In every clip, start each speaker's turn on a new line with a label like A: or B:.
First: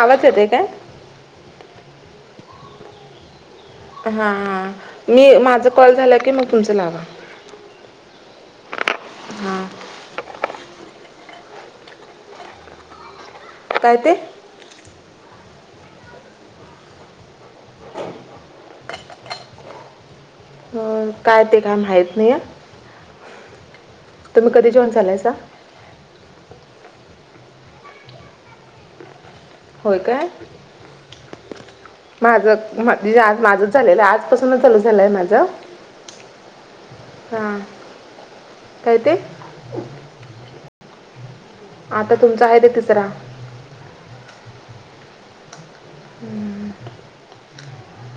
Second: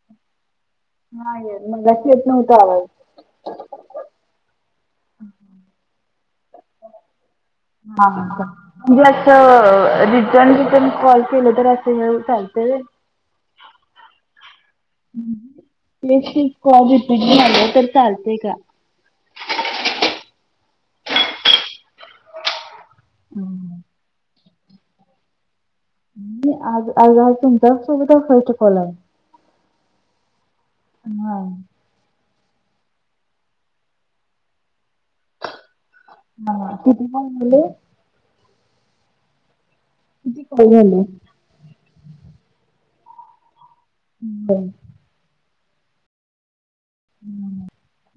A: आवाज ते का
B: हा ये मग गस येतन उठ आवा
A: हांां मी माझं कॉल झालं की मग तुमचं लावा
B: हा लक्ष
A: हां
B: ण तिथन कॉल केलं तर असं चालत
A: काय ते
B: कल रिपीट झा झालं तर चालतय का
A: अं, काय ते काय माहीत नाही आहे
B: हम
A: मी कधी जॉईन चालायसा
B: मी आज आज तुमच्या सोबतच फस्ट कॉल आहे.
A: होय काय?
B: हा
A: माझं दीदी माझं झालेलं आजपासूनच चालू झालंय माझं.
B: हा किती
A: हां
B: [unintelligible]
A: काय ते?
B: किती कॉल झाले?
A: आता तुमचा आहे ते तिसरा.
B: [unintelligible]
A: हम्म
B: हम्म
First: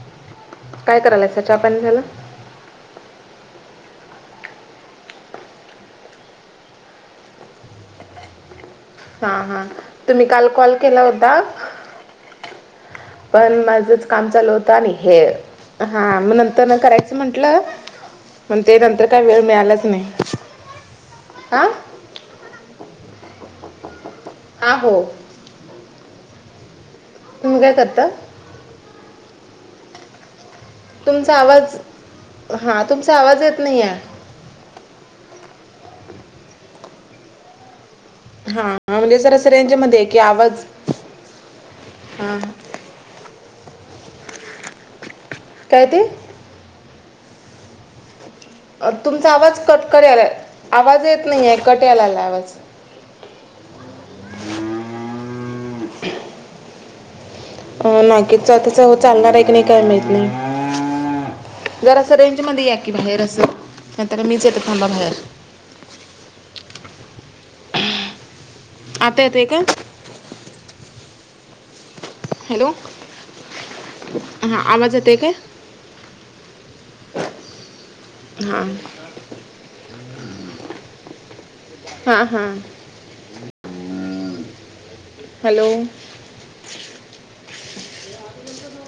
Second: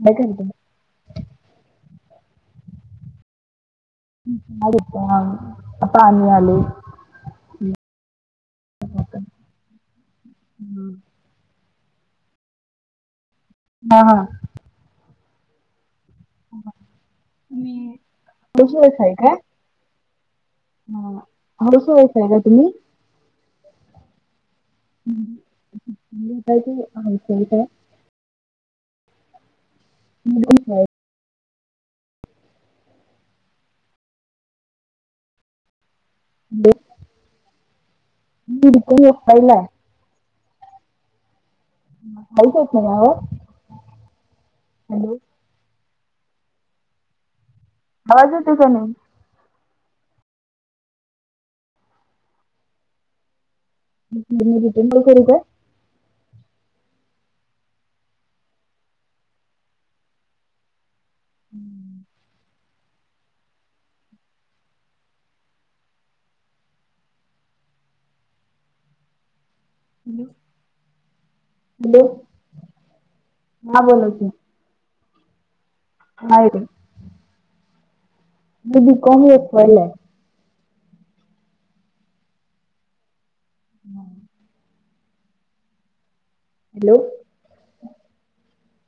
B: [unintelligible]
A: काय करालायसा चहा पाणी झाला?
B: [unintelligible] आता आम्ही आलोय.
A: हा हा तुम्ही काल कॉल केला होता. पण
B: हा
A: माझंच
B: हा
A: काम चालू होतं आणि हे हा मग नंतर न करायचं म्हंटलं
B: तुम्ही
A: पण
B: हाऊस
A: ते
B: वाईफ
A: नंतर
B: आहे
A: काही
B: काय?
A: वेळ मिळालाच नाही. हां
B: हा [unintelligible] आहे का तुम्ही
A: आ हो.
B: [unintelligible]
A: स तं
B: [unintelligible]
A: तुमचा आवाज हां तुमचा आवाज येत नाहीये.
B: [inaudible]
A: हा
B: मी रिटर्न
A: म्हणजे जरास
B: पहिला
A: रेंजमध्ये या की आवाज हां
B: [unintelligible] हॅलो
A: काय ते?
B: आवाज येतोय काय
A: अ,
B: नाही?
A: तुमचा आवाज कट करालाय आवाज येत नाही आहे कट यायलाय आवाज.
B: मी [unintelligible] रिटर्न करू काय.
A: अ [unintelligible] चालणार आहे की नाही काय माहित नाही. जरासं रेंज मध्ये या की बाहेर असं नाही तर मीच येते थांबा बाहेर. आता येतय काय?
B: हॅलो हॅलो
A: हॅलो
B: हा बोला की
A: ह आवाज येतय काय?
B: हा येतंय.
A: हा
B: बी कॉम एफ वायला आहे
A: हा हा
B: नाही.
A: हॅलो
B: हॅलो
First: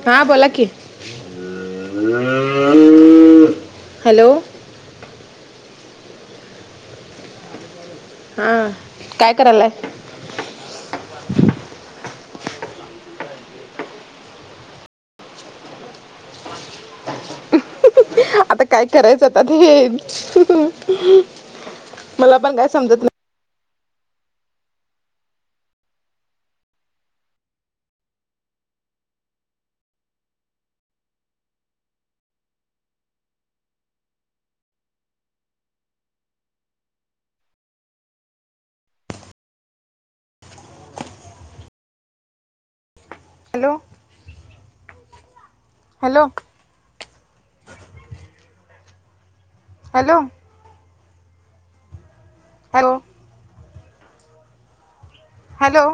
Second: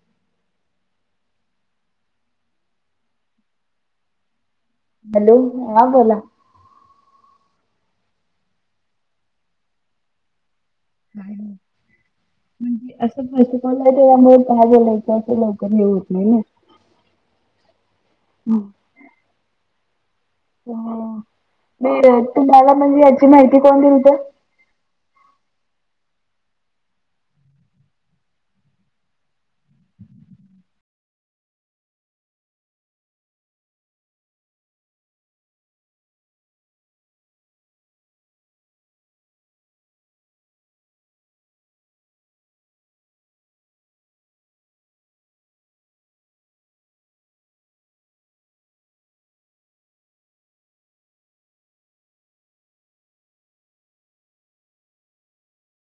A: हा बोला की. हॅलो
B: हॅलो हा बोला.
A: हा काय करायलाय?
B: नाही. म्हणजे असं [unintelligible] लवकर हे होत नाही ना.
A: आता काय करायचं आता ते.
B: हा,
A: मला पण काय
B: तुम्हाला म्हणजे
A: समजत नाही
B: याची माहिती कोण दिलत?
A: Hello. Hello hello hello hello